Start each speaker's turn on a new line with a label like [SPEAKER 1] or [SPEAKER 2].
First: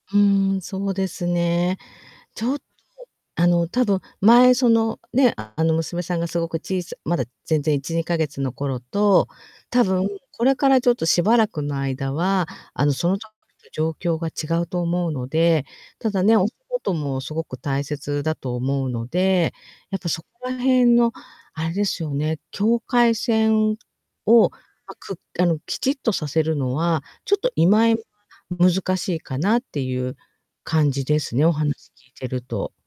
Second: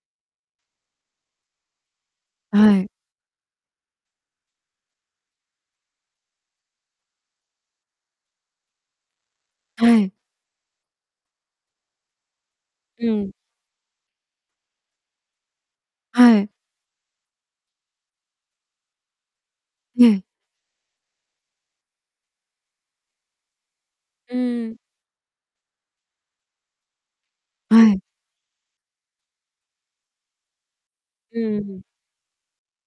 [SPEAKER 1] うん、そうですね。ちょっと、
[SPEAKER 2] はい。
[SPEAKER 1] あの、多分前その、ね、あ、あの、娘さんがすごくちいさまだ全然1、2か月の頃と、多
[SPEAKER 2] は
[SPEAKER 1] 分
[SPEAKER 2] い。
[SPEAKER 1] これからちょっとしばらくの間は、あの、そ
[SPEAKER 2] う
[SPEAKER 1] の時
[SPEAKER 2] ん。
[SPEAKER 1] の状況が違うと思うので。ただね、
[SPEAKER 2] は
[SPEAKER 1] お
[SPEAKER 2] い。
[SPEAKER 1] 仕事もすごく大切だと思うので、やっ
[SPEAKER 2] え
[SPEAKER 1] ぱ
[SPEAKER 2] え。
[SPEAKER 1] そこら辺のあれですよね、境界線
[SPEAKER 2] う
[SPEAKER 1] を、
[SPEAKER 2] ん。
[SPEAKER 1] ま、くあの、きちっとさせるのは、ちょっと今
[SPEAKER 2] はい。
[SPEAKER 1] 難しいかなっていう感じです
[SPEAKER 2] う
[SPEAKER 1] ね、お
[SPEAKER 2] ん。
[SPEAKER 1] 話聞いてると。